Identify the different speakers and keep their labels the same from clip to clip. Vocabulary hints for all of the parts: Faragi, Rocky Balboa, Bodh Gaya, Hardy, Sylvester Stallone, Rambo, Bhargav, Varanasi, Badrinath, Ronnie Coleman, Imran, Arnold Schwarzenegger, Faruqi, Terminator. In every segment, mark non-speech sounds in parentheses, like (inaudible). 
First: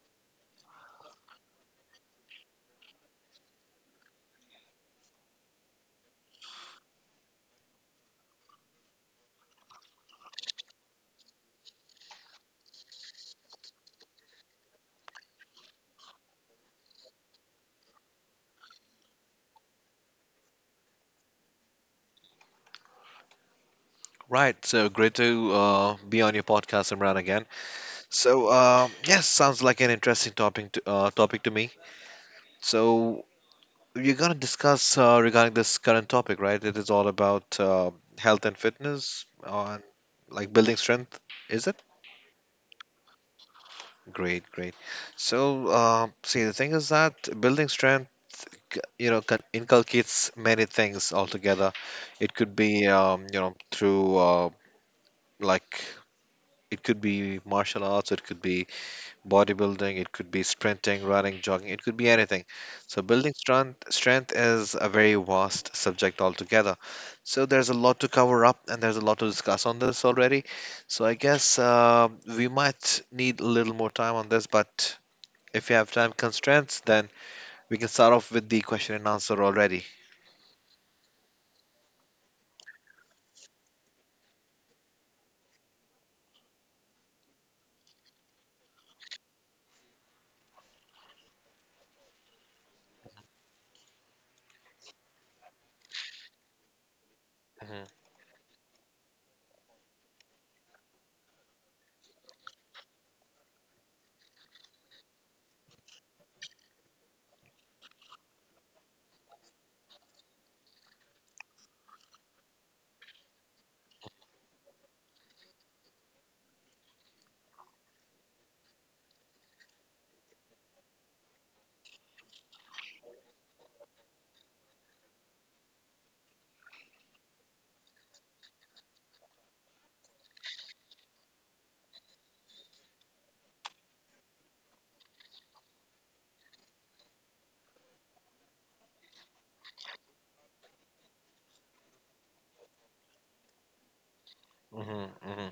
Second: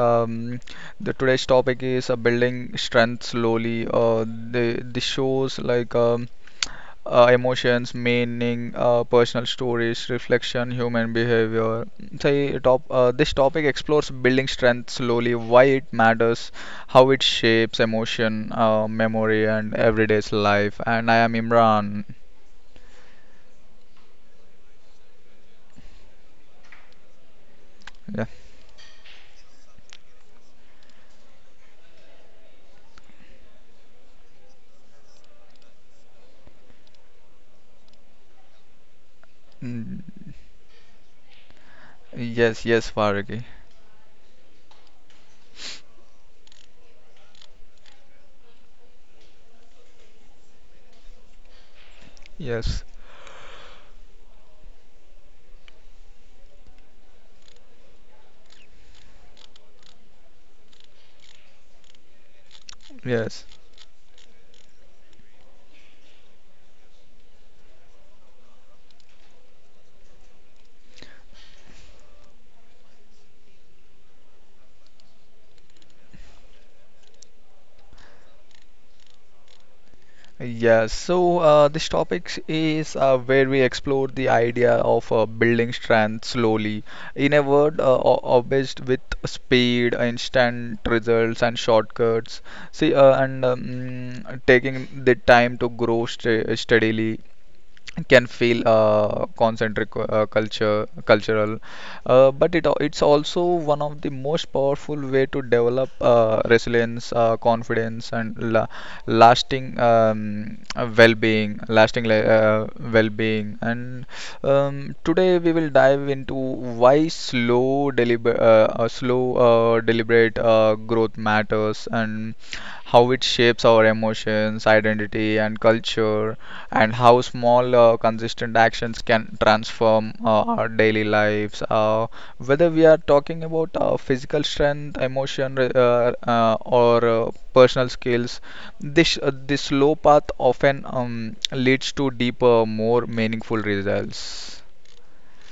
Speaker 1: The today's topic is building strength slowly. The shows like emotions, meaning, personal stories, reflection, human behavior. Say top. This topic explores building strength slowly, why it matters, how it shapes emotion, memory, and everyday's life. And I am Imran.
Speaker 2: Right, so great to be on your podcast, Imran, again.
Speaker 1: Yeah.
Speaker 2: Yes, sounds like an interesting topic topic to me. So, you're going to discuss regarding this current topic, right? It is all about health and fitness on
Speaker 1: Mm,
Speaker 2: like building strength, is it?
Speaker 1: yes, yes, Faragi.
Speaker 2: Great, great. So, see, the thing is that building strength, you know, can inculcates many things altogether. It could
Speaker 1: Yes.
Speaker 2: be, you know, through like it could be martial arts, it could be bodybuilding, it could be sprinting, running, jogging, it could be anything. So building
Speaker 1: Yes.
Speaker 2: strength is a very vast subject altogether. So there's a lot to cover up and there's a lot to discuss on this already. So I guess we might need a little more time on this, but if you have time constraints, then we can start off with the question and answer already.
Speaker 1: Yes. So this topic is where we explore the idea of building strength slowly. In a word, obsessed with speed, instant results, and shortcuts. See, and taking the time to grow st steadily.
Speaker 2: hmm
Speaker 1: Can feel concentric culture cultural, but it's also one of the most powerful way to develop resilience, confidence and lasting well-being. And today we will dive into why slow, deliberate growth matters, and how it shapes our emotions, identity, and culture, and how small, consistent actions can transform our daily lives. Whether we are talking about physical strength, emotion, re- or personal skills, this slow path often leads to deeper, more meaningful results.
Speaker 2: hmm.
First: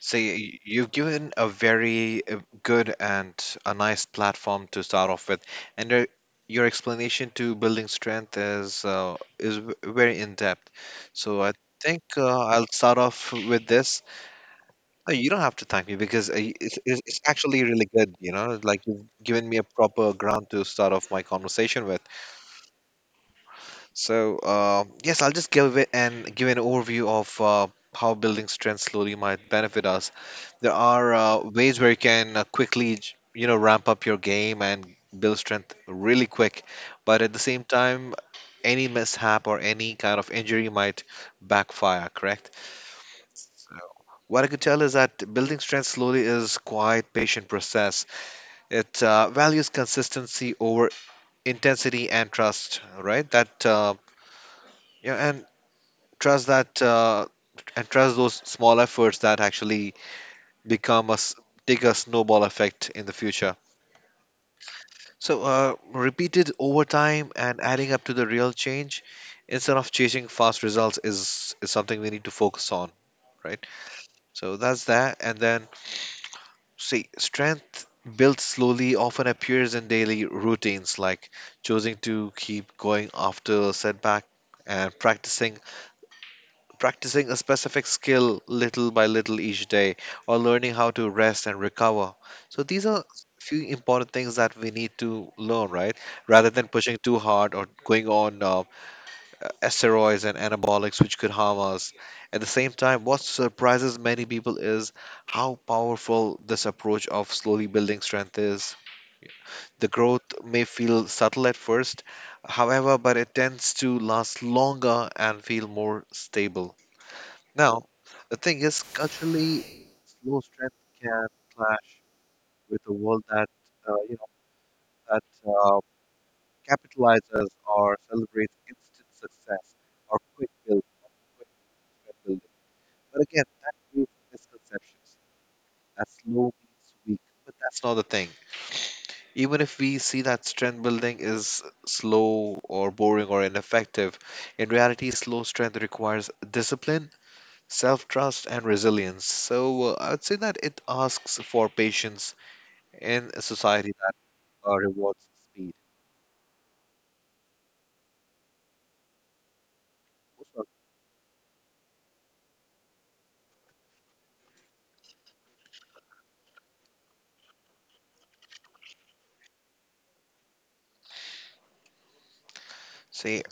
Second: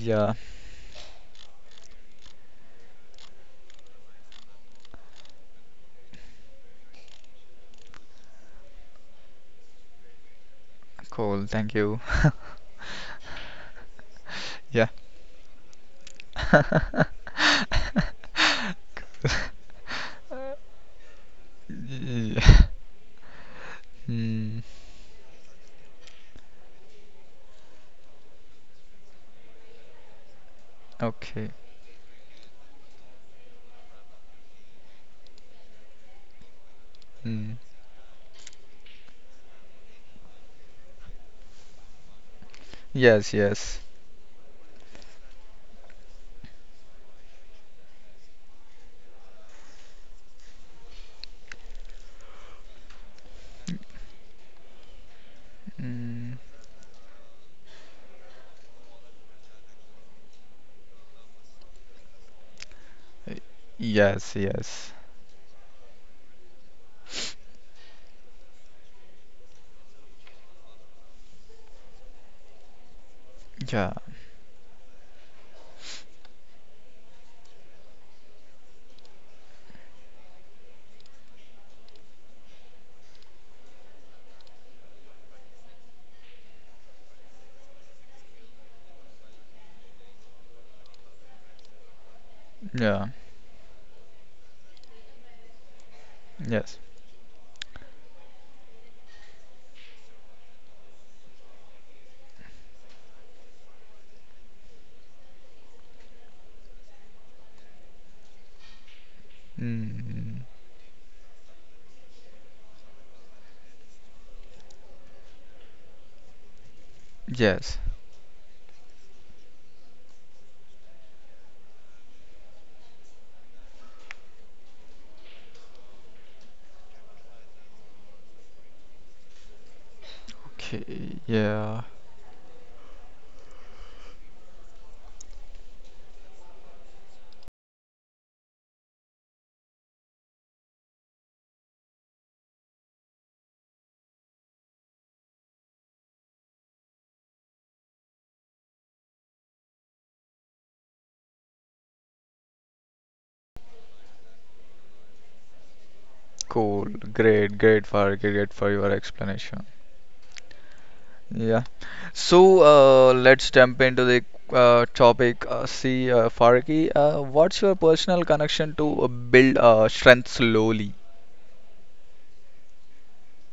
Speaker 2: So you've given a very good and a nice platform to start off with, and your explanation to building strength is very in depth. So
Speaker 1: cool.
Speaker 2: I
Speaker 1: Thank you.
Speaker 2: think
Speaker 1: (laughs)
Speaker 2: I'll start off with this.
Speaker 1: Yeah.
Speaker 2: No, you don't have to thank me because it's actually really good. You know, like you've given me a proper ground to start off my conversation with.
Speaker 1: Yeah.
Speaker 2: So,
Speaker 1: Mm,
Speaker 2: yes, I'll just give it and give an overview of how building strength slowly might benefit us. There are
Speaker 1: okay.
Speaker 2: ways where you can quickly, you know, ramp up your game and build strength really quick, but at the
Speaker 1: Mm.
Speaker 2: same time, any mishap or any kind of injury might backfire, correct?
Speaker 1: Yes, yes.
Speaker 2: What I could tell is that building strength slowly is quite patient process. It values consistency over intensity and trust, right? That yeah, and
Speaker 1: Mm,
Speaker 2: trust that and trust those small efforts that actually become us take a snowball effect in the future,
Speaker 1: yes, yes.
Speaker 2: so repeated over time and adding up to the real change instead of chasing fast results is something we need to focus on, right?
Speaker 1: Yeah,
Speaker 2: So that's that, and then see strength built slowly often appears in daily routines like choosing to keep going after a setback and practicing a specific skill little by little each day, or learning how to rest and recover. So these are
Speaker 1: yeah.
Speaker 2: few important things that we need to learn, right? Rather than
Speaker 1: Yes.
Speaker 2: pushing too hard or going on steroids and anabolics, which could harm us. At the same time, what surprises many people is how powerful this approach of slowly building strength is. The growth
Speaker 1: Mm,
Speaker 2: may feel subtle at first, however, but it tends to last longer and feel more stable.
Speaker 1: yes.
Speaker 2: Now, the thing is, culturally, slow strength can clash with a world that uh, you know that uh, capitalizes or celebrates instant success or quick build,
Speaker 1: Okay.
Speaker 2: quick
Speaker 1: Yeah.
Speaker 2: trend building. But again, that creates misconceptions that slow means weak, but that's not the thing. Even if we see that strength building is slow or boring or ineffective, in reality, slow strength requires discipline, self trust and resilience. So I'd say that it asks for patience in a society that rewards speed.
Speaker 1: Cool. Great. Great for your explanation. Yeah. So let's jump into the topic. See, Faraki, what's your personal connection to build strength slowly?
Speaker 2: See,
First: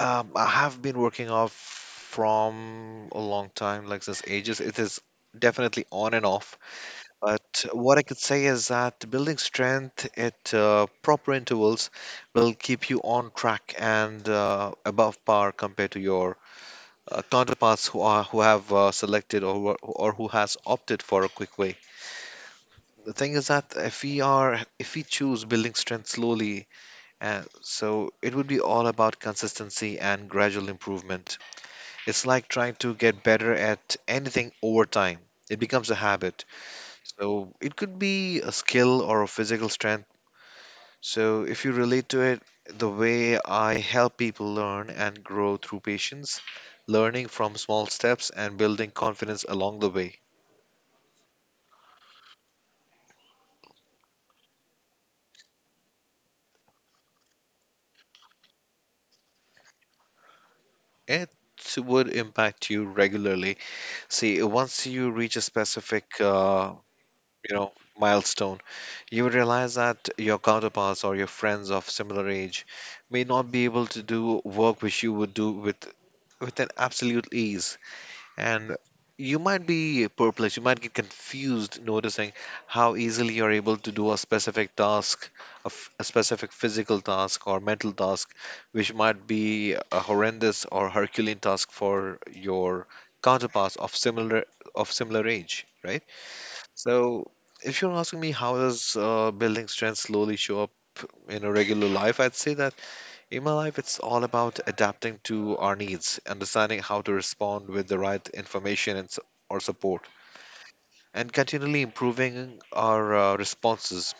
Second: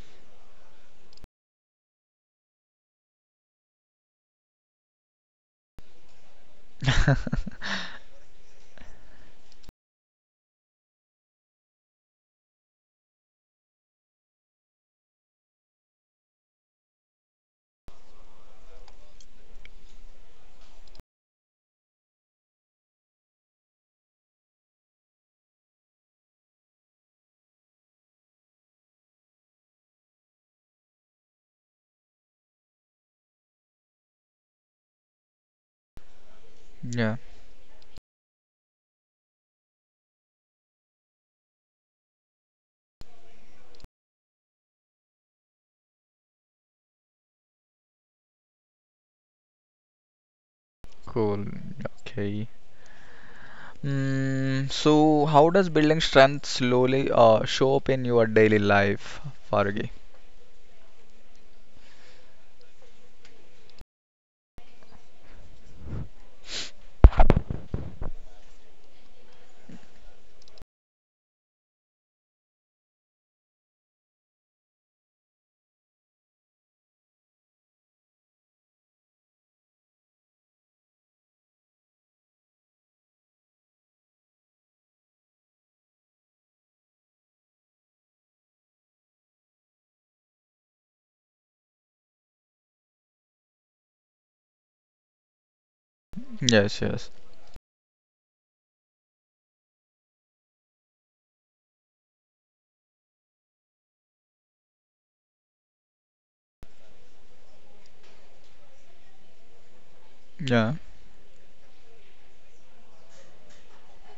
Speaker 2: I have been working off from a long time, like since ages. It is definitely on and off. But what I could say is that building strength at proper intervals will keep you on track and above par compared to your counterparts who have selected or who has opted for a quick way. The thing is that if we choose building strength slowly, so it would be all about consistency and gradual improvement. It's like trying to get better at anything over time. It becomes a habit.
Speaker 1: Yeah,
Speaker 2: So it could be a skill or a physical strength. So, if you relate to it, the way I help people learn and grow through patience, learning from small steps, and building confidence along the way,
Speaker 1: cool. Okay. Mm, so how does building strength slowly show up in your daily life, Faragi?
Speaker 2: it would impact you regularly. See, once you reach a specific, you know, milestone, you would realize that your counterparts or your friends of similar age may not be able to do work which you would do with an absolute ease. And you might be perplexed, you might get confused noticing how easily you're able to do a specific task, a specific physical task or mental task, which might be a horrendous or Herculean task for your counterparts of similar age, right?
Speaker 1: Yes, yes.
Speaker 2: So if you're asking me how does building strength slowly show up in a regular life, I'd say that in my life, it's all about adapting to our needs, understanding how to respond with the right information or support,
Speaker 1: Yeah,
Speaker 2: and continually improving our responses.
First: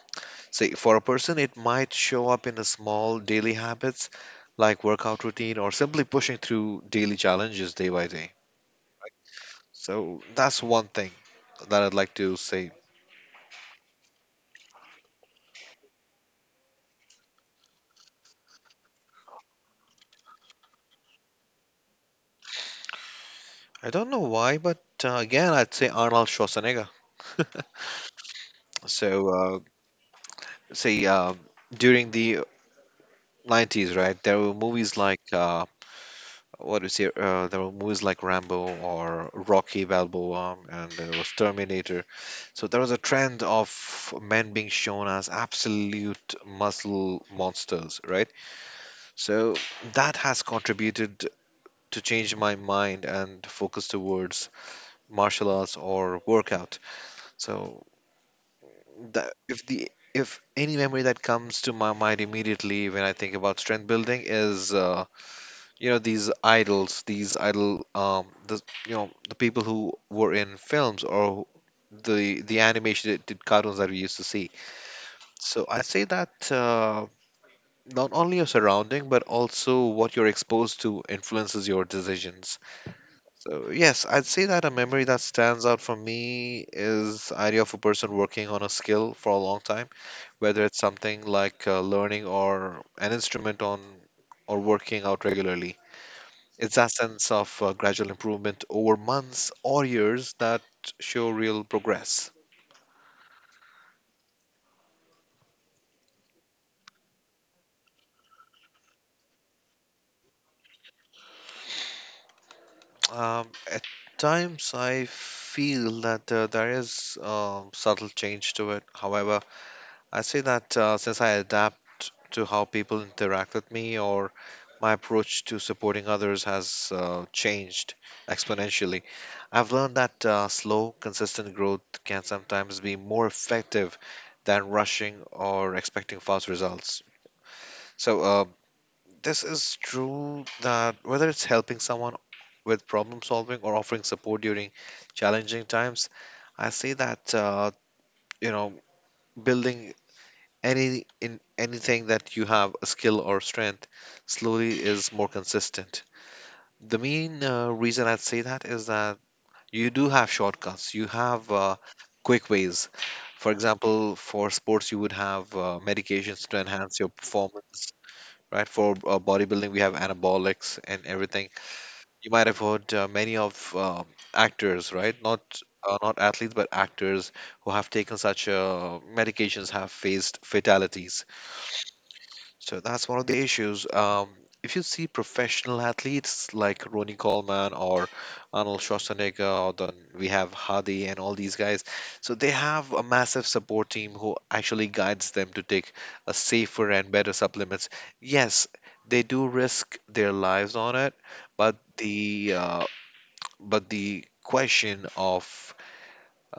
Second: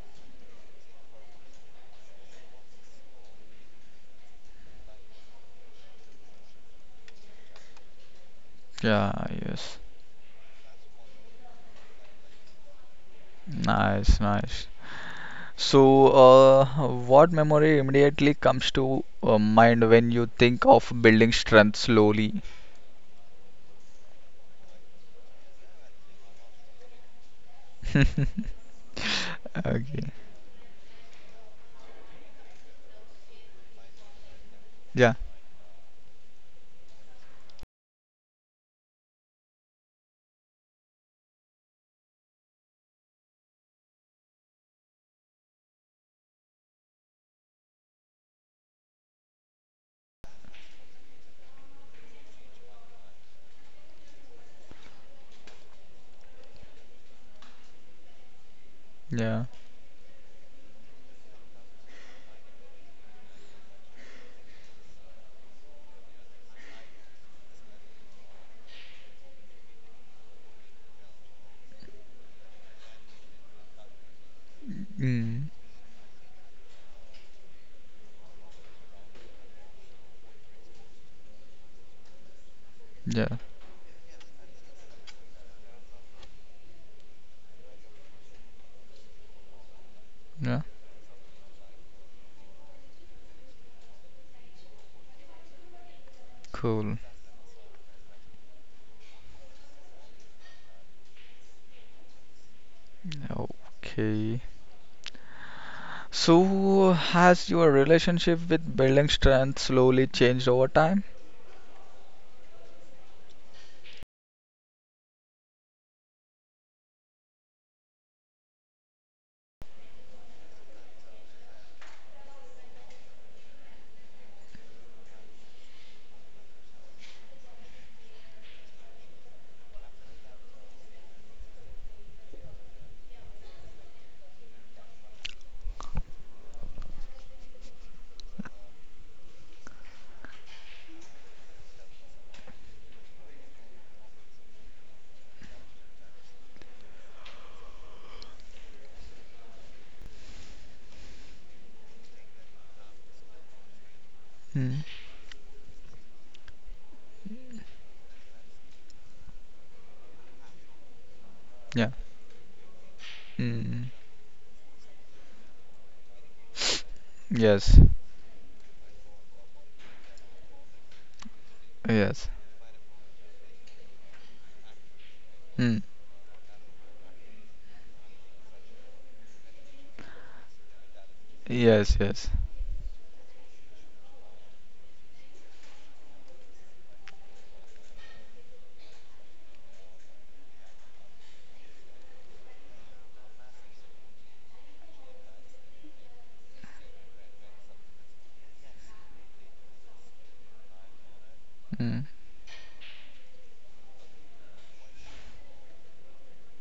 Speaker 2: Say, for a person, it might show up in a small daily habits like workout routine or simply pushing through daily challenges day by day, right?
Speaker 1: yeah, yes.
Speaker 2: So that's one thing that I'd like to say.
Speaker 1: Nice, nice. So, what memory immediately comes to mind when you think of building strength slowly?
Speaker 2: I don't know why, but again, I'd say Arnold Schwarzenegger. (laughs)
Speaker 1: (laughs)
Speaker 2: So,
Speaker 1: Okay.
Speaker 2: say during the 90s, right? There were movies
Speaker 1: Yeah.
Speaker 2: like what do you say? There were movies like Rambo or Rocky Balboa, and there was Terminator. So there was a trend of men being shown as absolute muscle monsters, right? So that has contributed to change my mind and focus towards martial arts or workout. So that
Speaker 1: Yeah.
Speaker 2: if any memory that comes to my mind immediately when I think about strength building is you know, these idols these idol the you know, the people who were in films or the animation did cartoons that we used to see.
Speaker 1: Mm.
Speaker 2: So I say that not only your surrounding but also what you're exposed to influences your decisions.
Speaker 1: Yeah.
Speaker 2: So yes, I'd say that a memory that stands out for me is idea of a person working on a skill for a long time,
Speaker 1: Yeah.
Speaker 2: whether it's something like learning or an instrument on or working out regularly. It's that
Speaker 1: Cool.
Speaker 2: sense of gradual improvement over months or years that show real progress.
Speaker 1: Okay. So, has your relationship with building strength slowly changed over time?
Speaker 2: At times, I feel that there is subtle change to it. However, I say that since I adapt to how people interact with me or my approach to supporting others has changed exponentially. I've learned that slow, consistent growth can sometimes be more effective than rushing or expecting fast results. So this is true that whether it's helping someone with problem solving or offering support during challenging times, I see that you know, building anything that you have a skill or strength slowly
Speaker 1: Mm.
Speaker 2: is more consistent. The main reason I'd say that is that you do have shortcuts. You have
Speaker 1: Yeah.
Speaker 2: quick ways. For
Speaker 1: Mm.
Speaker 2: example, for sports, you would have medications to enhance your
Speaker 1: Yes.
Speaker 2: performance, right? For bodybuilding, we have anabolics and everything.
Speaker 1: Yes.
Speaker 2: You might have heard many of actors, right?
Speaker 1: Mm.
Speaker 2: Not athletes, but actors who have taken such medications have faced fatalities.
Speaker 1: Yes. Yes.
Speaker 2: So that's one of the issues. If you see professional athletes like Ronnie Coleman or Arnold Schwarzenegger, or then we have Hardy and all these guys, so they have a massive support team who actually guides them to take a safer and better supplements. Yes, they do risk their lives on it, but
Speaker 1: Mm.
Speaker 2: the uh, but the question of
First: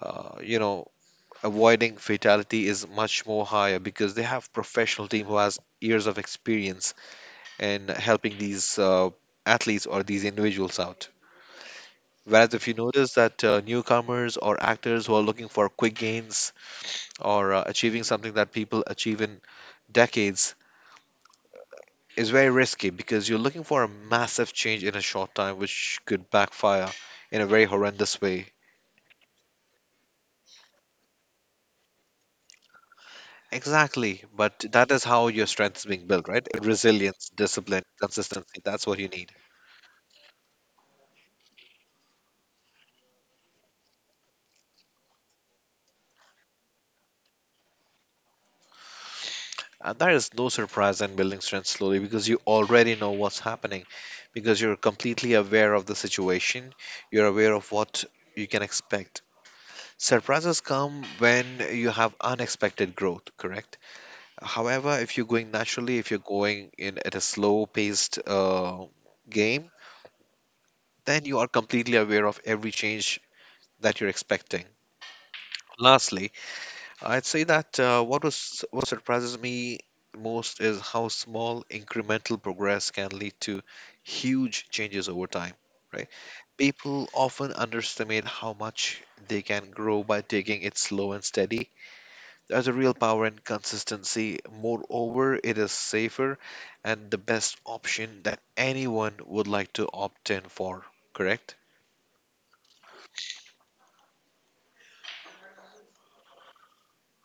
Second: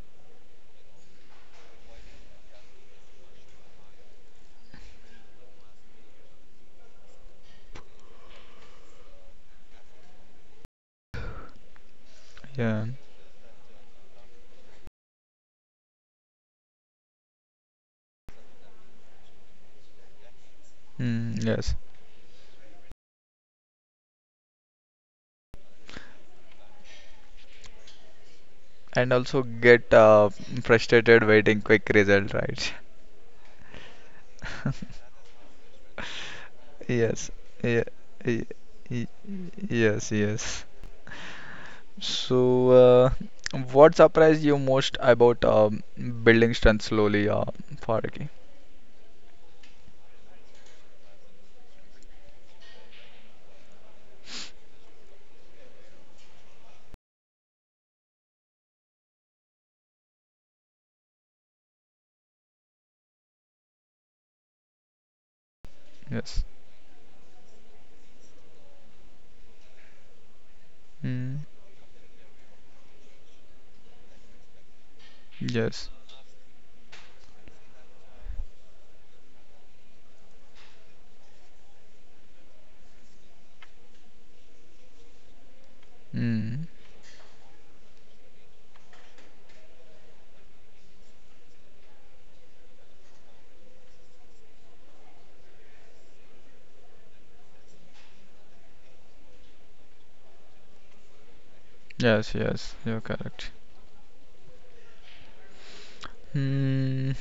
Speaker 2: you know, avoiding fatality is much more higher because they have professional team who has years of experience in helping these athletes or these individuals out. Whereas if you
Speaker 1: Yeah.
Speaker 2: notice that newcomers or actors who are looking for quick gains or achieving something that people achieve in decades
Speaker 1: Mm. Yes.
Speaker 2: is very risky because you're looking for a massive change in a short time, which could backfire in a very horrendous way.
Speaker 1: And also get frustrated waiting quick result, right?
Speaker 2: Exactly, but that is how your strength is being built, right?
Speaker 1: (laughs)
Speaker 2: Resilience,
Speaker 1: Yes.
Speaker 2: discipline,
Speaker 1: Yeah. Y-
Speaker 2: consistency. That's what
Speaker 1: y-
Speaker 2: you need.
Speaker 1: Yes. Yes. So, what surprised you most about building strength slowly, Faraki?
Speaker 2: And that is no surprise in building strength slowly because you already know what's happening, because you're completely aware of the situation, you're aware of what you can expect. Surprises come when you have unexpected growth, correct? However, if you're going naturally, if you're
Speaker 1: Yes.
Speaker 2: going in at a slow paced game, then you
Speaker 1: Mm.
Speaker 2: are completely aware of every change that you're expecting.
Speaker 1: Yes.
Speaker 2: Lastly, I'd say that what surprises me most is how small incremental progress can lead to huge changes over time, right?
Speaker 1: Mm.
Speaker 2: People often underestimate how much they can grow by taking it slow and steady. There's a real power in consistency. Moreover, it is safer and the best option that anyone would like to opt in for, correct?
Speaker 1: Yes, yes, you're correct. Hmm.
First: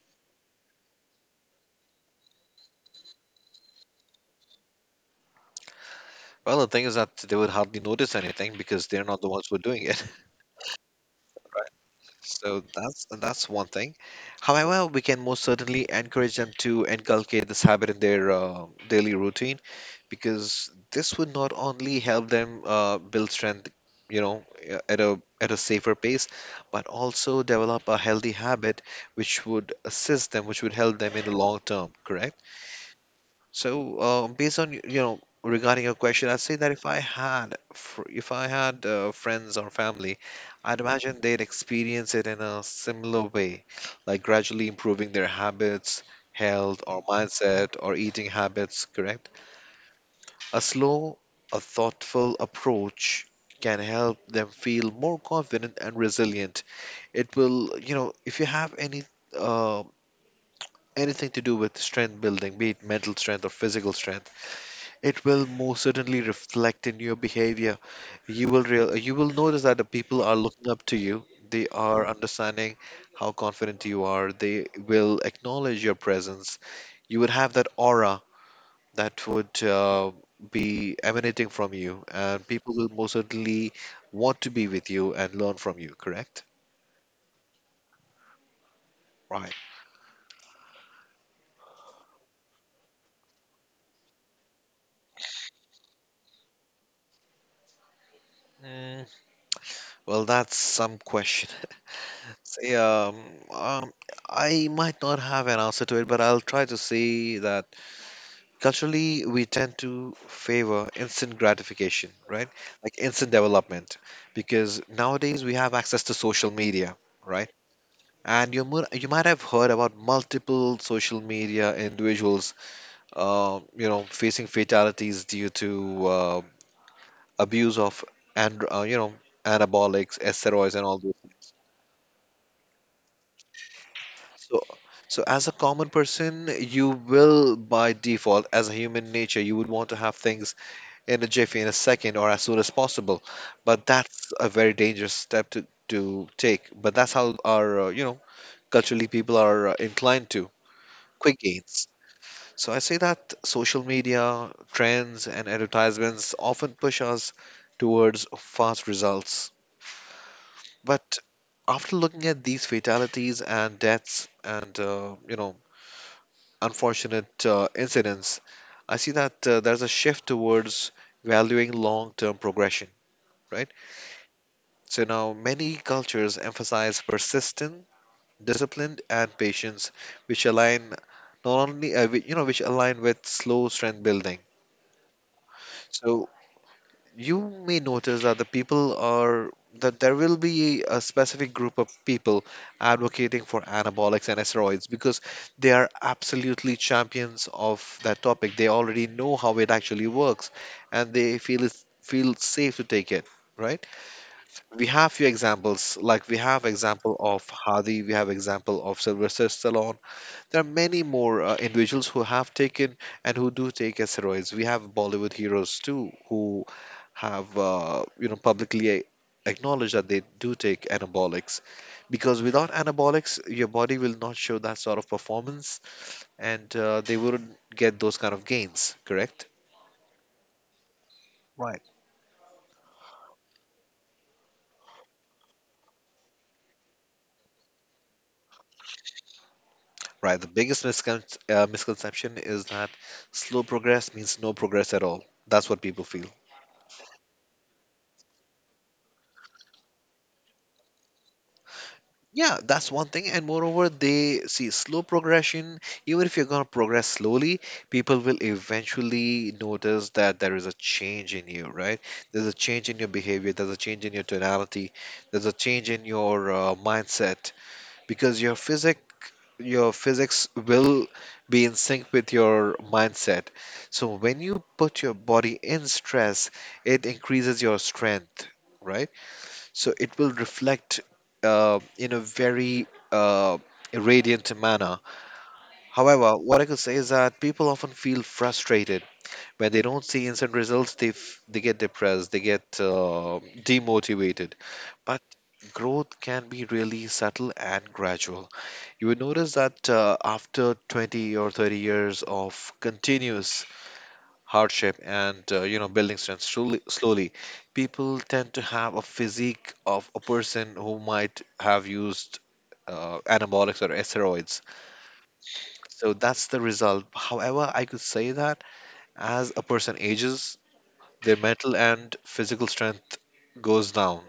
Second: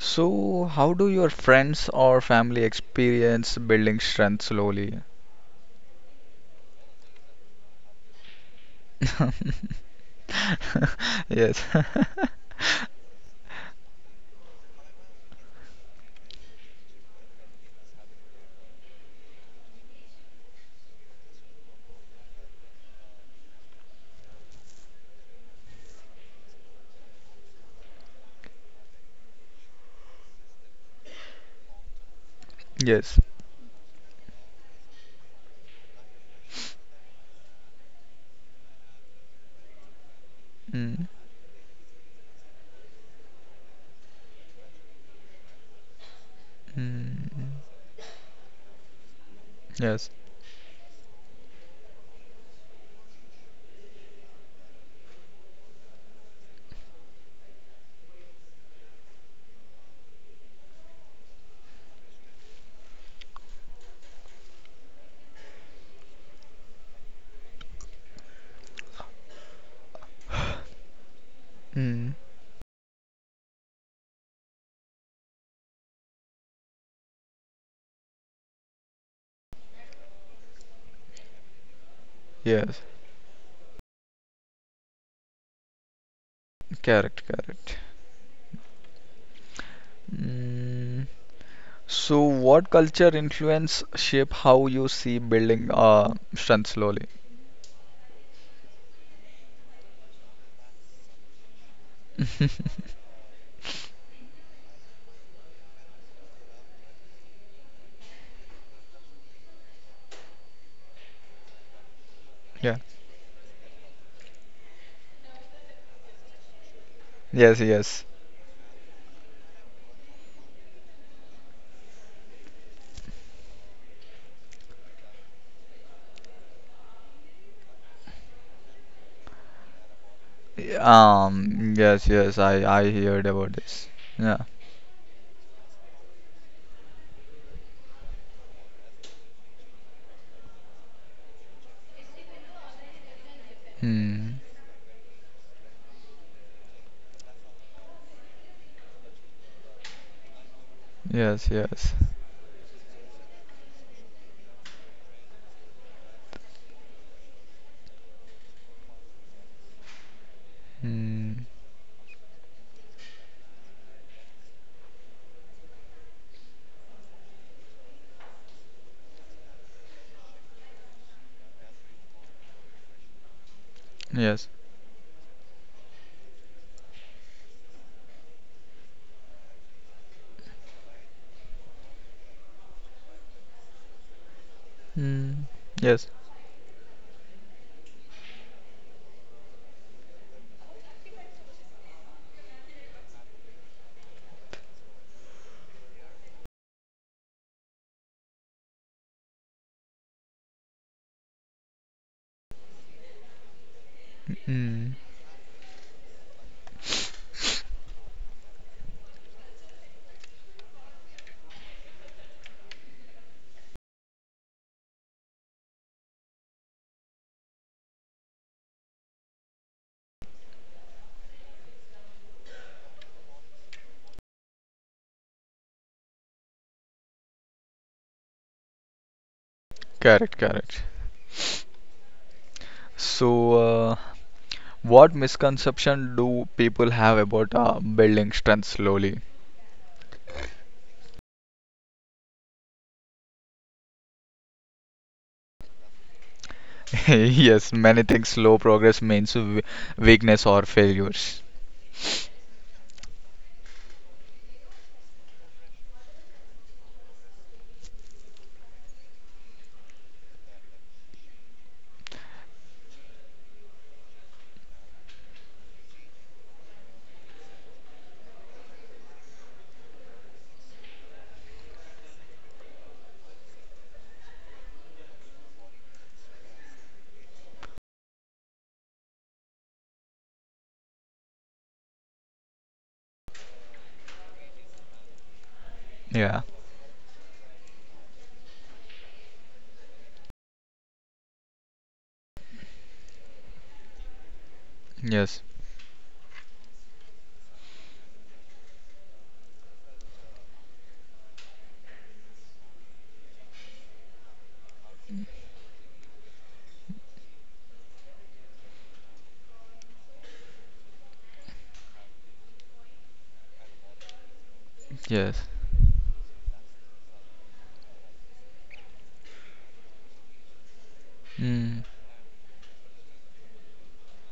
Speaker 1: So, how do your friends or family experience building strength slowly?
Speaker 2: Well, the thing is that they would hardly notice anything because they're not the ones who are doing it. (laughs)
Speaker 1: (laughs) Yes. (laughs)
Speaker 2: So that's one thing. However, we can most certainly encourage them to inculcate this habit in their daily routine because this would not only help them build strength, you know, at a safer pace, but also develop a healthy habit which would assist them, which would help them in the long term. Correct?
Speaker 1: Yes.
Speaker 2: So, based on regarding your question, I'd say that if if I had friends or family, I'd
Speaker 1: Mm.
Speaker 2: imagine they'd experience it in a similar way, like gradually improving their habits, health or
Speaker 1: Mm.
Speaker 2: mindset or eating habits, correct?
Speaker 1: Yes.
Speaker 2: A slow, a thoughtful approach can help them feel more confident and resilient. It will, if you have any uh, anything to do with strength building, be it mental strength or physical strength, it will most certainly reflect in your behavior. You will notice that the people are looking up to you. They are
Speaker 1: Mm.
Speaker 2: understanding how confident you are. They will acknowledge your presence. You would have that aura that would be emanating from you, and people
Speaker 1: Yes.
Speaker 2: will most certainly want to be with you and learn from you. Correct?
Speaker 1: Correct, correct.
Speaker 2: Right.
Speaker 1: Mm. So, what culture influence shape how you see building strength slowly?
Speaker 2: Mm, well, that's some question. (laughs) Say,
Speaker 1: (laughs)
Speaker 2: um, I might not have an answer to it, but I'll try to see that culturally, we tend to favor instant gratification, right?
Speaker 1: Yeah.
Speaker 2: Like instant development, because nowadays we have access to social media, right?
Speaker 1: Yes, yes.
Speaker 2: And you might have heard about multiple social media individuals, facing fatalities due to abuse of and you know anabolics, steroids, and all this.
Speaker 1: Yes, yes. I heard about this. Yeah.
Speaker 2: So, so as a common person, you will by default, as a human nature, you would want to have things in a jiffy, in a second, or as soon as possible. But that's
Speaker 1: Hmm.
Speaker 2: a very dangerous step to take. But that's how our, culturally people are inclined to quick
Speaker 1: Yes,
Speaker 2: gains.
Speaker 1: yes.
Speaker 2: So I say that social media, trends, and advertisements often push us towards fast results. But
Speaker 1: Hmm.
Speaker 2: after looking at these fatalities and deaths and, unfortunate incidents, I see that there's a shift towards valuing long term progression, right?
Speaker 1: Yes.
Speaker 2: So now many cultures emphasize persistence, discipline, and patience, which align not only which align with slow strength building.
Speaker 1: Hmm. Yes.
Speaker 2: So you may notice that the people are that there will be a specific group of people advocating for anabolics and steroids because they are absolutely champions of that topic. They already know how it actually works, and feel safe to take it, right? We
Speaker 1: Hmm.
Speaker 2: have few examples, like we have example of Hadi, we have example of Sylvester Stallone. There are many more individuals who have taken and who do take steroids. We have Bollywood heroes too who have publicly acknowledged that they do take anabolics, because without anabolics your body will not show that sort of performance, and they wouldn't get those kind of gains, correct?
Speaker 1: Correct, correct.
Speaker 2: Right.
Speaker 1: So, what misconception do people have about building strength slowly?
Speaker 2: Right. The biggest misconception is that slow progress means no progress at all. That's what people feel.
Speaker 1: (laughs) Yes, many think slow progress means weakness or failures.
Speaker 2: Yeah, that's one thing. And moreover, they see slow progression. Even if you're going to progress slowly, people will eventually notice that there is a change in you, right? There's a change in your behavior, there's a change in your tonality, there's a change in your mindset, because your physics will be in sync with your mindset. So when you put your body in stress, it increases your strength, right? So it will reflect in a very uh, radiant manner. However,
Speaker 1: Yeah.
Speaker 2: what I could say is that people often feel frustrated when they don't see instant results. They get depressed, they get demotivated, but
Speaker 1: Yes.
Speaker 2: growth can be really subtle and gradual. You will notice that after 20 or 30 years of continuous hardship and building strength slowly, slowly, people tend to have a physique of a person who might have used anabolics or steroids.
Speaker 1: Yes.
Speaker 2: So that's the result. However, I could say that as a person ages, their mental
Speaker 1: Mm.
Speaker 2: and physical strength goes down.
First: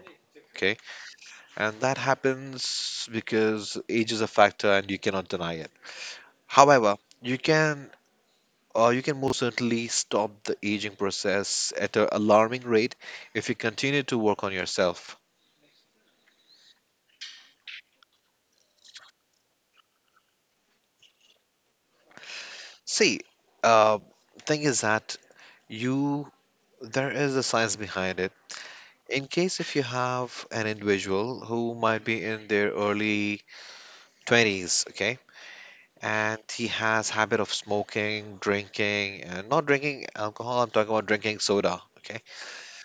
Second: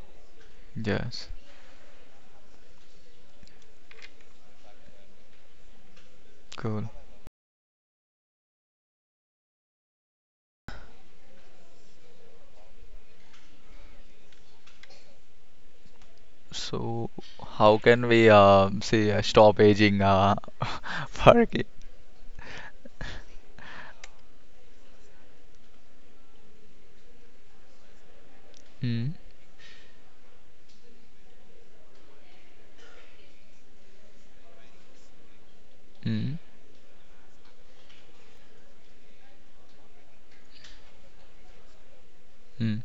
Speaker 2: Okay,
Speaker 1: Yes.
Speaker 2: and that happens because age is a factor and you cannot deny it.
Speaker 1: Cool.
Speaker 2: However, you can you can most certainly stop the aging process at an alarming rate if you continue to work on yourself.
Speaker 1: So, how can we say stop aging? (laughs) Farki?
Speaker 2: See, uh, thing is that you there is a science behind it.
Speaker 1: Mm.
Speaker 2: In case if you have an individual who might be in their early 20s, okay,
Speaker 1: Mm.
Speaker 2: and he has habit of smoking, drinking, and not drinking alcohol, I'm talking about drinking soda, okay?
Speaker 1: Mm.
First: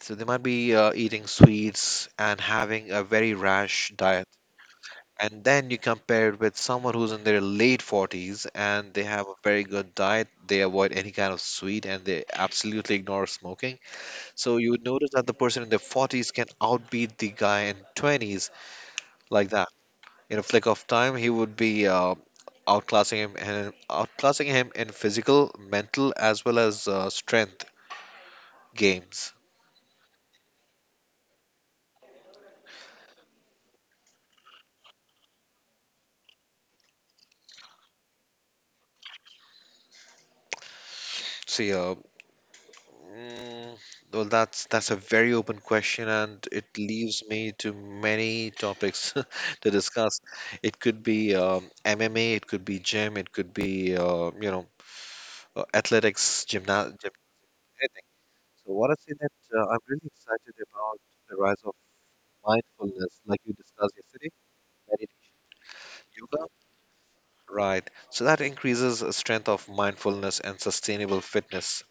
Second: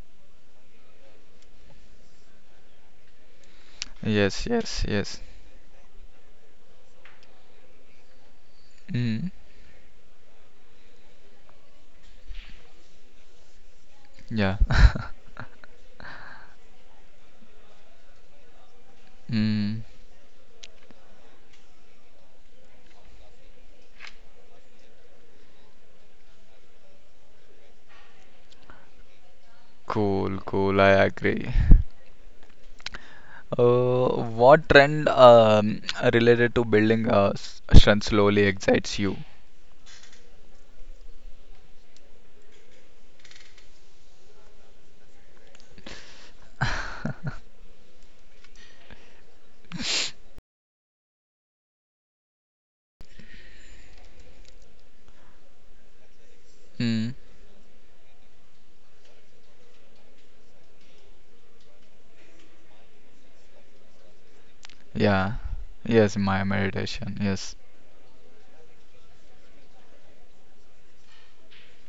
Speaker 2: So they might be eating sweets and having a very rash diet,
Speaker 1: Yes. Yes. Yes.
Speaker 2: and then you compare it with someone who's in their late 40s and they have
Speaker 1: Mm.
Speaker 2: a very good diet. They avoid any kind of sweet and they absolutely ignore smoking.
Speaker 1: Yeah.
Speaker 2: So you would
Speaker 1: (laughs)
Speaker 2: notice that the person in their 40s can outbeat the guy in 20s, like that.
Speaker 1: Mm.
Speaker 2: In a flick of time he would be outclassing him and outclassing him in physical, mental, as well as strength games.
Speaker 1: Cool. Cool. I agree. What trend related to building strength slowly excites you?
Speaker 2: So yeah. Mm, well, that's a very open question, and it leaves me to many topics (laughs) to discuss. It could be MMA, it could be gym, it could be athletics,
Speaker 1: Hmm,
Speaker 2: gymnastics. So what I say that I'm really excited about the rise of mindfulness, like you discussed yesterday, meditative
Speaker 1: yeah. Yes, my
Speaker 2: yoga.
Speaker 1: meditation. Yes.
Speaker 2: Right. So that increases the strength of mindfulness and sustainable fitness.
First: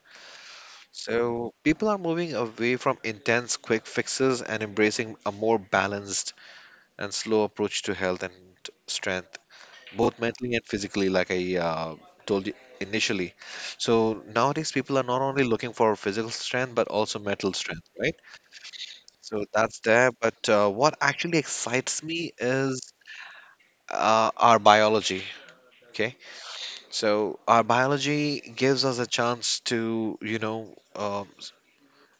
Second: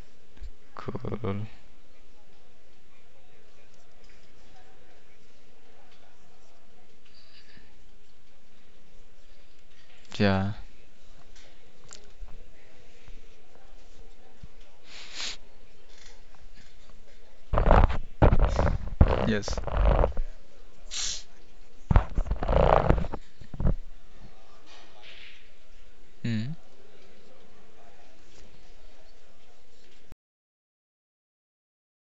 Speaker 1: Cool.
Speaker 2: So, people are moving away from intense quick fixes and embracing a more balanced and slow approach to health and strength, both
Speaker 1: Yeah.
Speaker 2: mentally and physically, like I told you initially. So, nowadays, people are not only looking for physical strength but also mental strength, right? So,
Speaker 1: Yes.
Speaker 2: that's there. But what actually excites me is our biology. Okay,
Speaker 1: Mm.
Speaker 2: so our biology gives us a chance to,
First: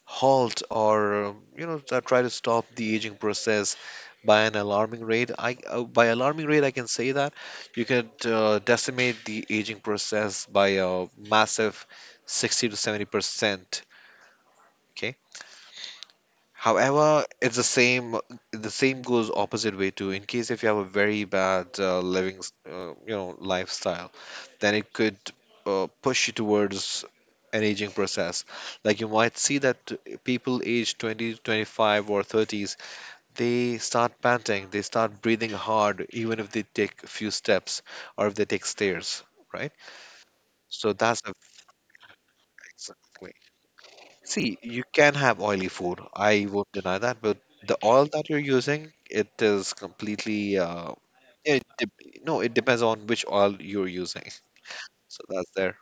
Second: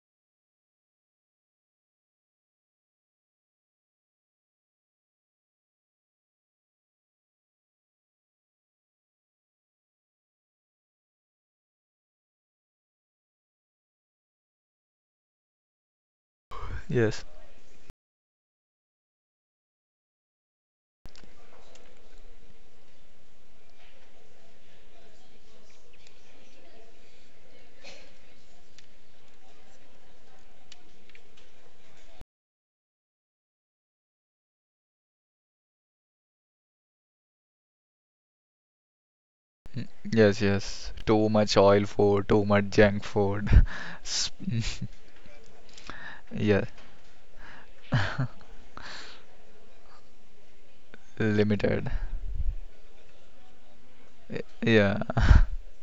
Speaker 2: halt or try to stop the aging process by an alarming rate. I By alarming rate I can say that you could decimate the aging process by a massive 60 to 70%, okay?
Speaker 1: Yes.
Speaker 2: However, it's the same. The same goes opposite way too. In case if you have a very bad living, lifestyle, then it could push you towards an aging process. Like you might see that people aged 20, 25, or 30s, they start panting, they start breathing hard, even if they take a few steps or if they take stairs, right?
Speaker 1: Yes, yes.
Speaker 2: So that's
Speaker 1: Too
Speaker 2: a,
Speaker 1: much oil food, too much junk
Speaker 2: exactly.
Speaker 1: food. (laughs) S-
Speaker 2: See,
Speaker 1: (laughs)
Speaker 2: you can have oily food. I
Speaker 1: Yeah.
Speaker 2: won't deny that, but the oil that you're using, it is completely it
Speaker 1: Limited.
Speaker 2: dep- no, it depends on which oil you're using.
Speaker 1: Yeah.
Speaker 2: So that's there.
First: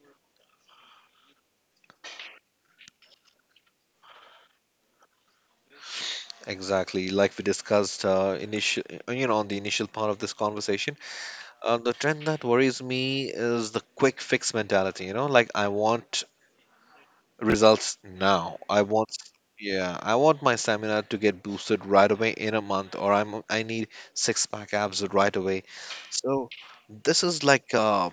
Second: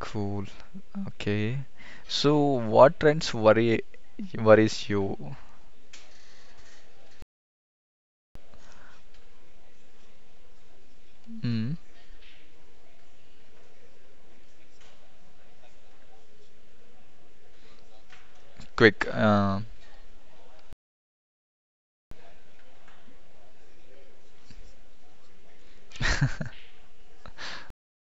Speaker 1: Cool. Okay. So what trends worry worries you?
Speaker 2: Exactly. Like we discussed initial, you know, on the initial part of this conversation,
Speaker 1: Mm.
Speaker 2: the trend that worries me is the quick fix mentality, you know, like I want results now. I
Speaker 1: Quick.
Speaker 2: want, yeah, I want my stamina to get boosted right away in a month, or I need six pack abs right away. So this is like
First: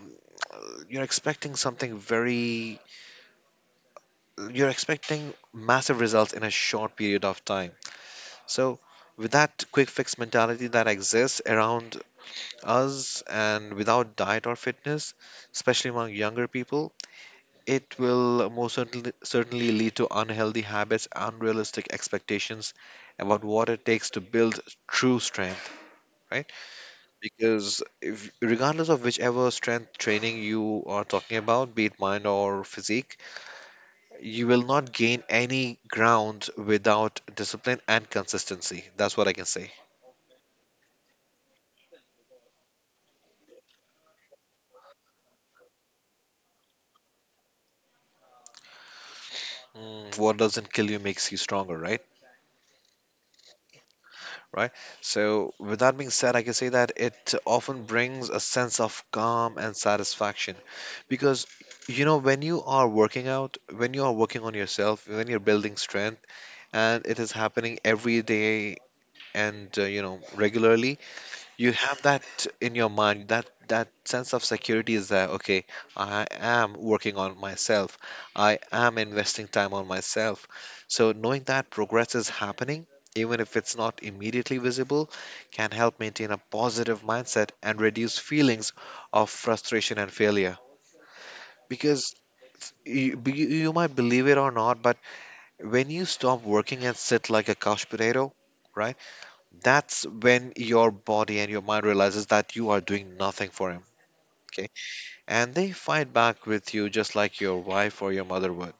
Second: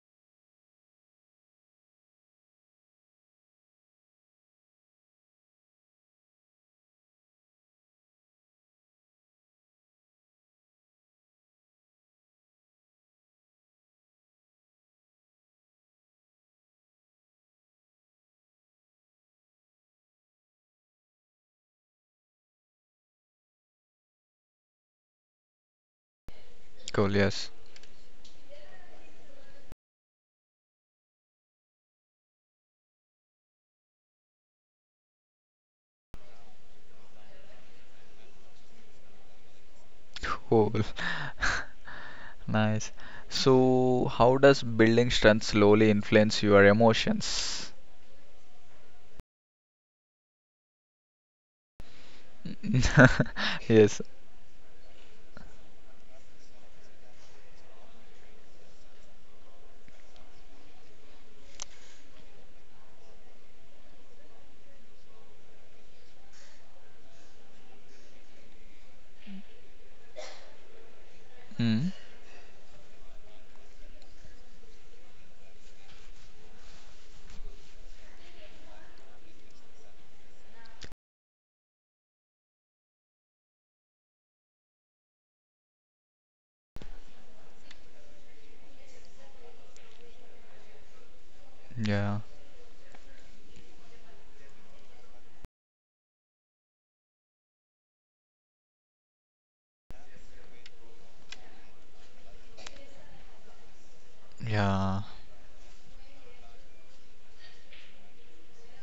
Speaker 2: (tsk) you're expecting something very you're expecting massive results in a short period of time. So with that quick fix mentality that exists around us and without diet or fitness, especially among younger people, it will most certainly lead to unhealthy habits, unrealistic expectations about what it takes to build true strength, right?
Speaker 1: Cool, yes.
Speaker 2: Because if, regardless of whichever strength training you are talking about, be it mind or physique, you will not gain any ground without discipline and consistency. That's what I can say.
Speaker 1: Cool. Nice. So how does building strength slowly influence your emotions?
Speaker 2: What doesn't kill you makes you stronger, right?
Speaker 1: Yes.
Speaker 2: right? So, with that being said, I can say that it often brings a sense of calm and satisfaction because when you are working out, when you are working on yourself, when you're building strength, and it is happening every day and regularly, you
Speaker 1: Mm.
Speaker 2: have that in your mind that that sense of security is there. Okay, I am working on myself. I am investing time on myself. So knowing that progress is happening, even if it's not immediately visible, can help maintain a positive mindset and reduce feelings of frustration and failure. Because
Speaker 1: Yeah.
Speaker 2: you, be- you might believe it or not, but when you stop working and sit like a couch potato, right, that's when your body and your mind realizes that you are doing nothing for him. Okay.
Speaker 1: Yeah.
Speaker 2: And they fight back with you just like your wife or your mother would.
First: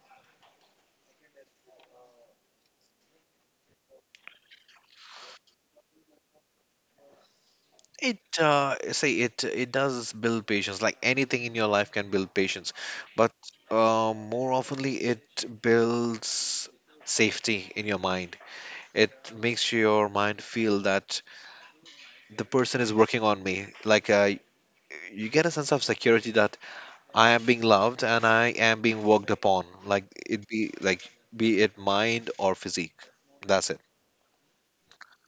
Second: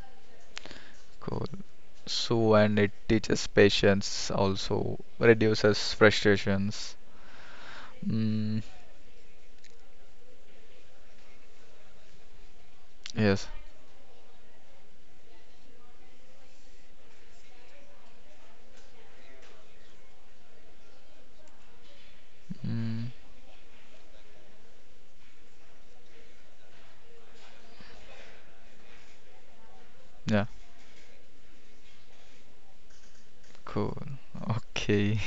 Speaker 1: Cool. So, and it teaches patience also, reduces frustrations.
Speaker 2: it
Speaker 1: Mm,
Speaker 2: uh say it it does build patience, like anything in your life can build patience. But
Speaker 1: yes.
Speaker 2: more oftenly it builds safety in your mind. It makes your mind feel that the person is
Speaker 1: Mm,
Speaker 2: working on me, like you get a sense of security that I am being loved and I am being worked upon, like it
Speaker 1: yeah.
Speaker 2: be like be it mind or physique. That's it.
Speaker 1: Cool. Okay. (laughs)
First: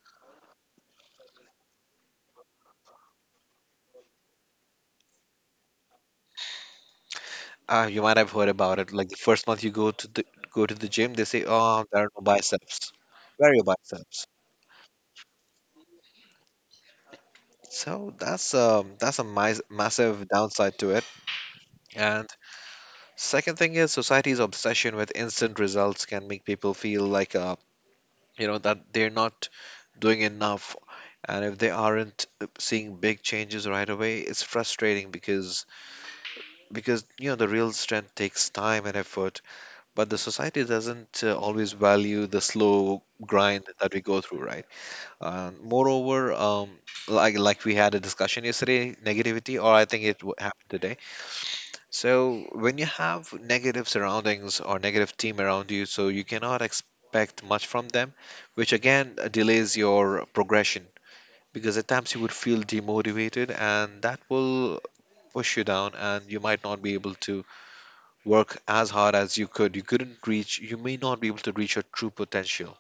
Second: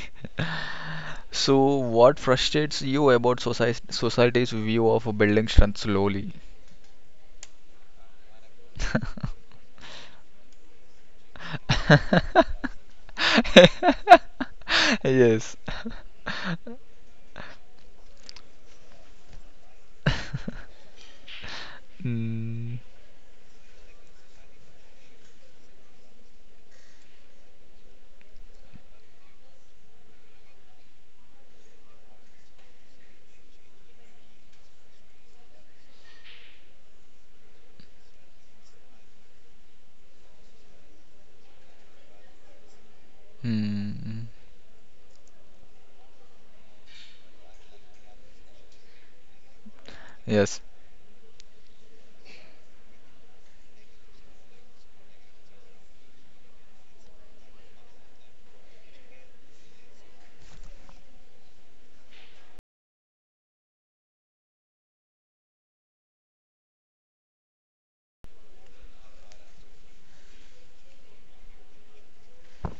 Speaker 1: So, what frustrates you about society's view of building strength slowly?
Speaker 2: You might have heard about it. Like the first month you go to the gym, they say, "Oh, there are no biceps. Where are your biceps?"
Speaker 1: (laughs) Yes.
Speaker 2: So that's a massive downside to it. And
Speaker 1: Mm,
Speaker 2: second thing is society's obsession with instant results can make people feel like that they're not doing enough. And if they aren't seeing big changes right away, it's frustrating because you know the real strength takes time and effort, but the society doesn't always value the slow grind that we go
Speaker 1: hmm.
Speaker 2: through, right? Moreover, like we had a discussion yesterday, negativity, or I think
Speaker 1: Yes.
Speaker 2: happened today. So when you have negative surroundings or negative team around you, so you cannot expect much from them, which again delays your progression, because at times you would feel demotivated and that will push you down and you might not be able to work as hard as you could, you couldn't reach, you may not be able to reach your true potential.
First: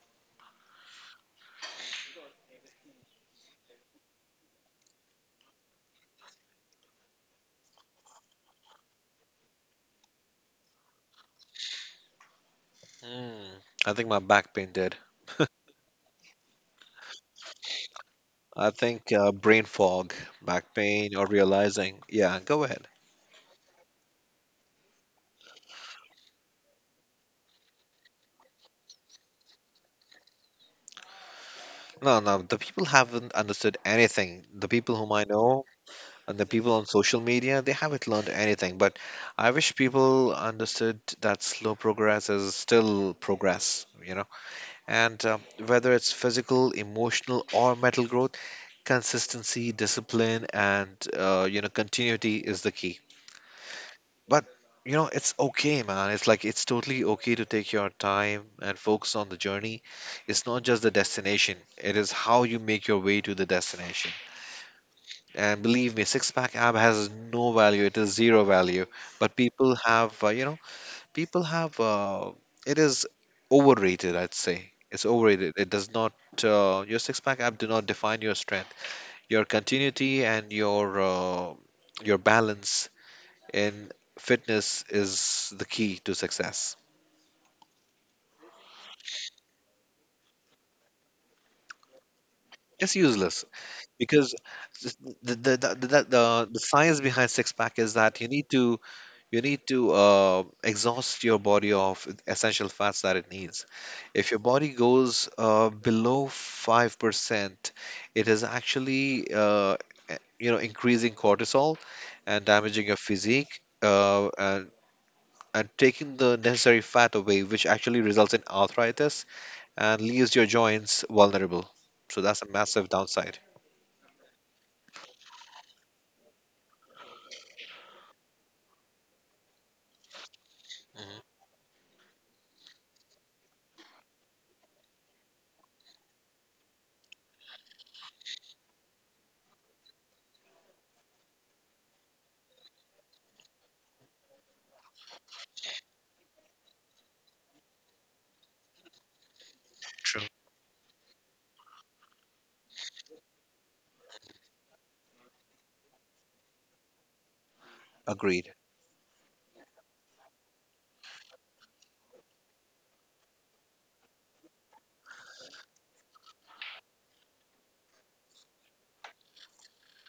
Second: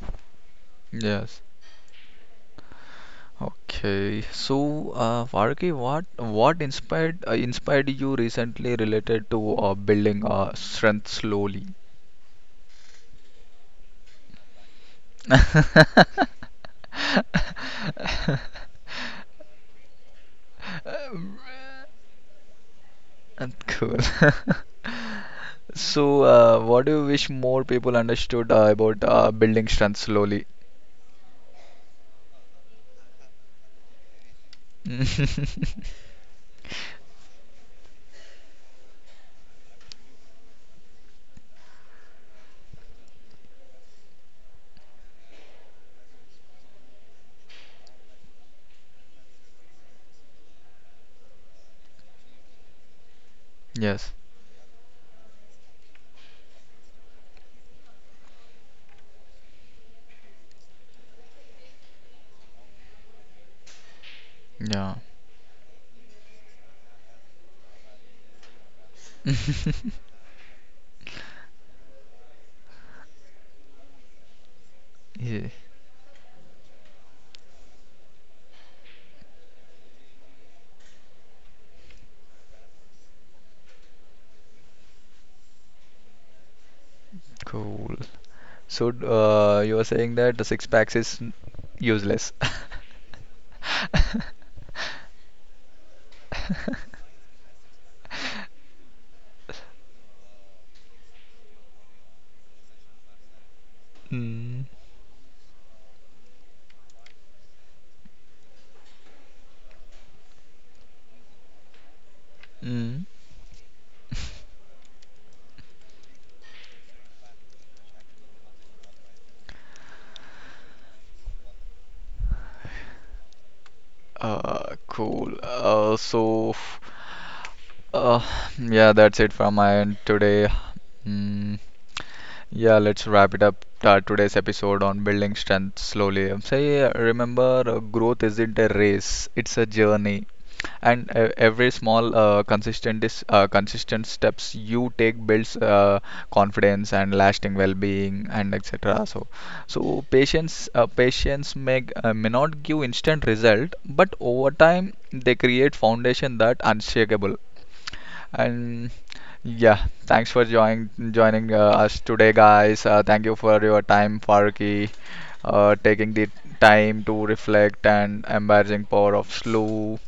Speaker 1: Yes. Okay. So, Varki, what inspired you recently related to building strength slowly?
Speaker 2: Mm, I think my back pain did. I think brain fog, back pain, or realizing. Yeah, go ahead.
Speaker 1: Cool. (laughs) So, what do you wish more people understood about building strength slowly?
Speaker 2: No, no, the people haven't understood anything. The people whom I know
Speaker 1: (laughs)
Speaker 2: and the people on social media, they haven't learned anything. But I wish people understood that slow progress is still progress, you know, and whether it's physical, emotional, or mental growth. Consistency, discipline, and continuity is the key.
Speaker 1: Yes.
Speaker 2: But you know it's okay, man. It's like it's totally okay to take your time and focus on the journey. It's not just the destination; it is how you make your way to the destination.
Speaker 1: Yeah.
Speaker 2: And believe me, six pack ab has no value. It is zero value. But people have, you know, people have. It is overrated, I'd say. It's
Speaker 1: Yeah.
Speaker 2: overrated. It does not. Your six pack ab do not define your strength. Your continuity and your balance in fitness is the key to success.
Speaker 1: Cool. So, you are saying that the six packs is useless. (laughs)
Speaker 2: It's useless because s- the the the, the, the, the science behind six pack is that you need to exhaust your body of essential fats that it needs. If your
Speaker 1: Mm.
Speaker 2: body goes below 5%, it is actually increasing cortisol and damaging your
Speaker 1: Mm.
Speaker 2: physique and taking the necessary fat away, which actually results in arthritis and leaves your joints vulnerable. So that's a massive downside.
Speaker 1: Cool. Uh, yeah, that's it from my end today.
Speaker 2: Mhm.
Speaker 1: Mm. Yeah, let's wrap it up today's episode on building strength slowly. Say, remember, growth isn't a race, it's a journey. And every small, consistent steps you take builds confidence and lasting well-being and etc. So, so
Speaker 2: True.
Speaker 1: patience, uh, patience may not give instant result, but over time they create foundation that unshakable.
Speaker 2: Agreed.
Speaker 1: And yeah, thanks for joining us today, guys. Thank you for your time, Faruqi, taking the time to reflect and embarrassing power of slow.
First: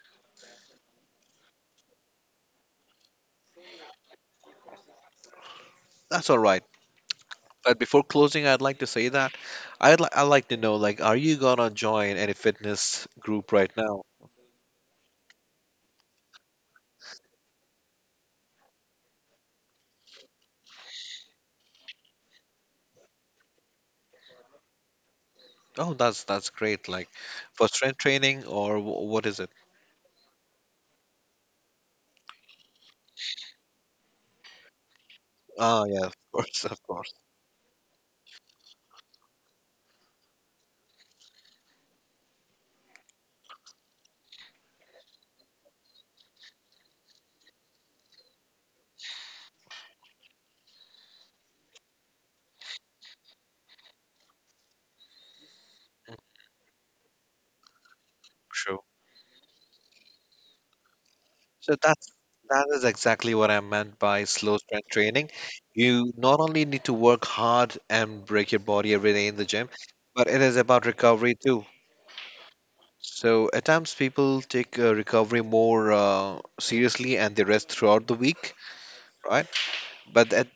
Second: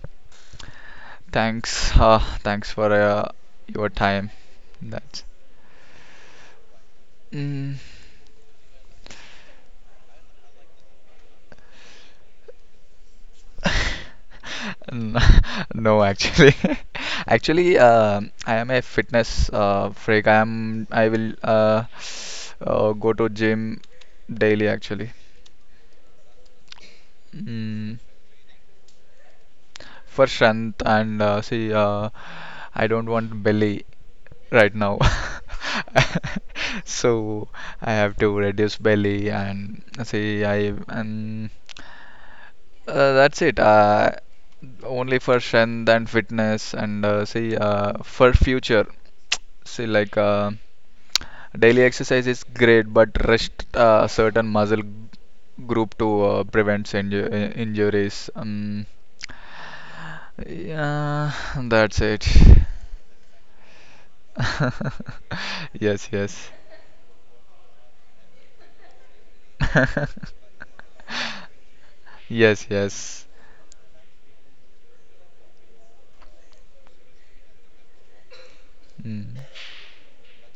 Speaker 1: Thanks for your time. That's.
Speaker 2: That's all right.
Speaker 1: Mm.
Speaker 2: But before closing, I'd like to say that I'd like to know, like, are you gonna join any fitness group right
Speaker 1: (laughs)
Speaker 2: now?
Speaker 1: N- (laughs) No, actually, (laughs) actually, I am a fitness freak. I am. I will go to gym daily. Actually.
Speaker 2: Oh, that's great. Like, for strength
Speaker 1: Mm.
Speaker 2: training or what is it?
Speaker 1: For strength and see I don't want belly right now. (laughs)
Speaker 2: Ah, yeah, of course, of course.
Speaker 1: So I have to reduce belly and see I and that's it. Only for strength and fitness and see for future. See like daily exercise is great, but rest certain muscle group to prevent injuries.
Speaker 2: True.
Speaker 1: Yeah,
Speaker 2: So
Speaker 1: that's it.
Speaker 2: that is exactly what I meant by slow strength training.
Speaker 1: (laughs) Yes,
Speaker 2: You not
Speaker 1: yes.
Speaker 2: only need to work hard and break your body every day in the gym, but
Speaker 1: (laughs)
Speaker 2: it is about recovery too.
Speaker 1: Yes, yes.
Speaker 2: So at times people take recovery more seriously and they rest throughout the week,
Speaker 1: Mm.
Speaker 2: right? But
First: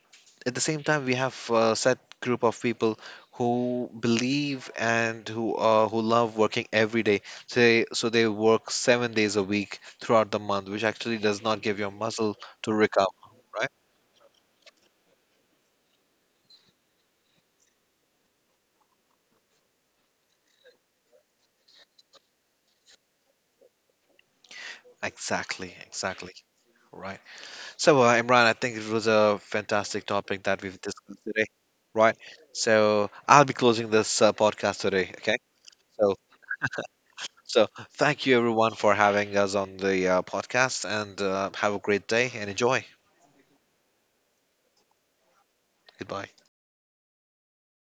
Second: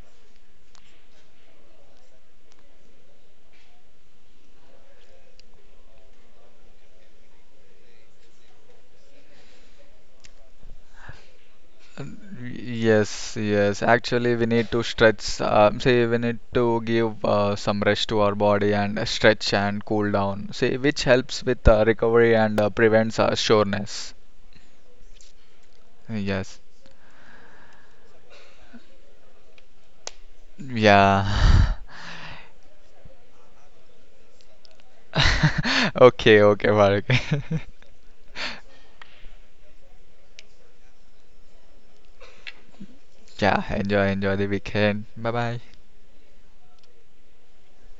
Speaker 2: at the same time we have a set group of people who believe and who love working every day, so they work 7 days a week throughout the month, which actually does not give your muscle to recover,
Speaker 1: Yes,
Speaker 2: right?
Speaker 1: yes. Actually, we need to stretch. Say, we need to give some rest to our body and stretch and cool down. See, which helps with recovery and prevents soreness.
Speaker 2: Exactly, exactly,
Speaker 1: Yes.
Speaker 2: right. So Imran, I think it was a fantastic topic that we've discussed
Speaker 1: Yeah.
Speaker 2: today, right? So I'll be closing this podcast today. Okay.
Speaker 1: (laughs)
Speaker 2: so
Speaker 1: Okay, okay, Bhargav.
Speaker 2: so
Speaker 1: (laughs)
Speaker 2: thank you everyone for having us on the podcast and have a great day and enjoy.
Speaker 1: Yeah, enjoy, enjoy the weekend. Bye bye.
Speaker 2: Goodbye.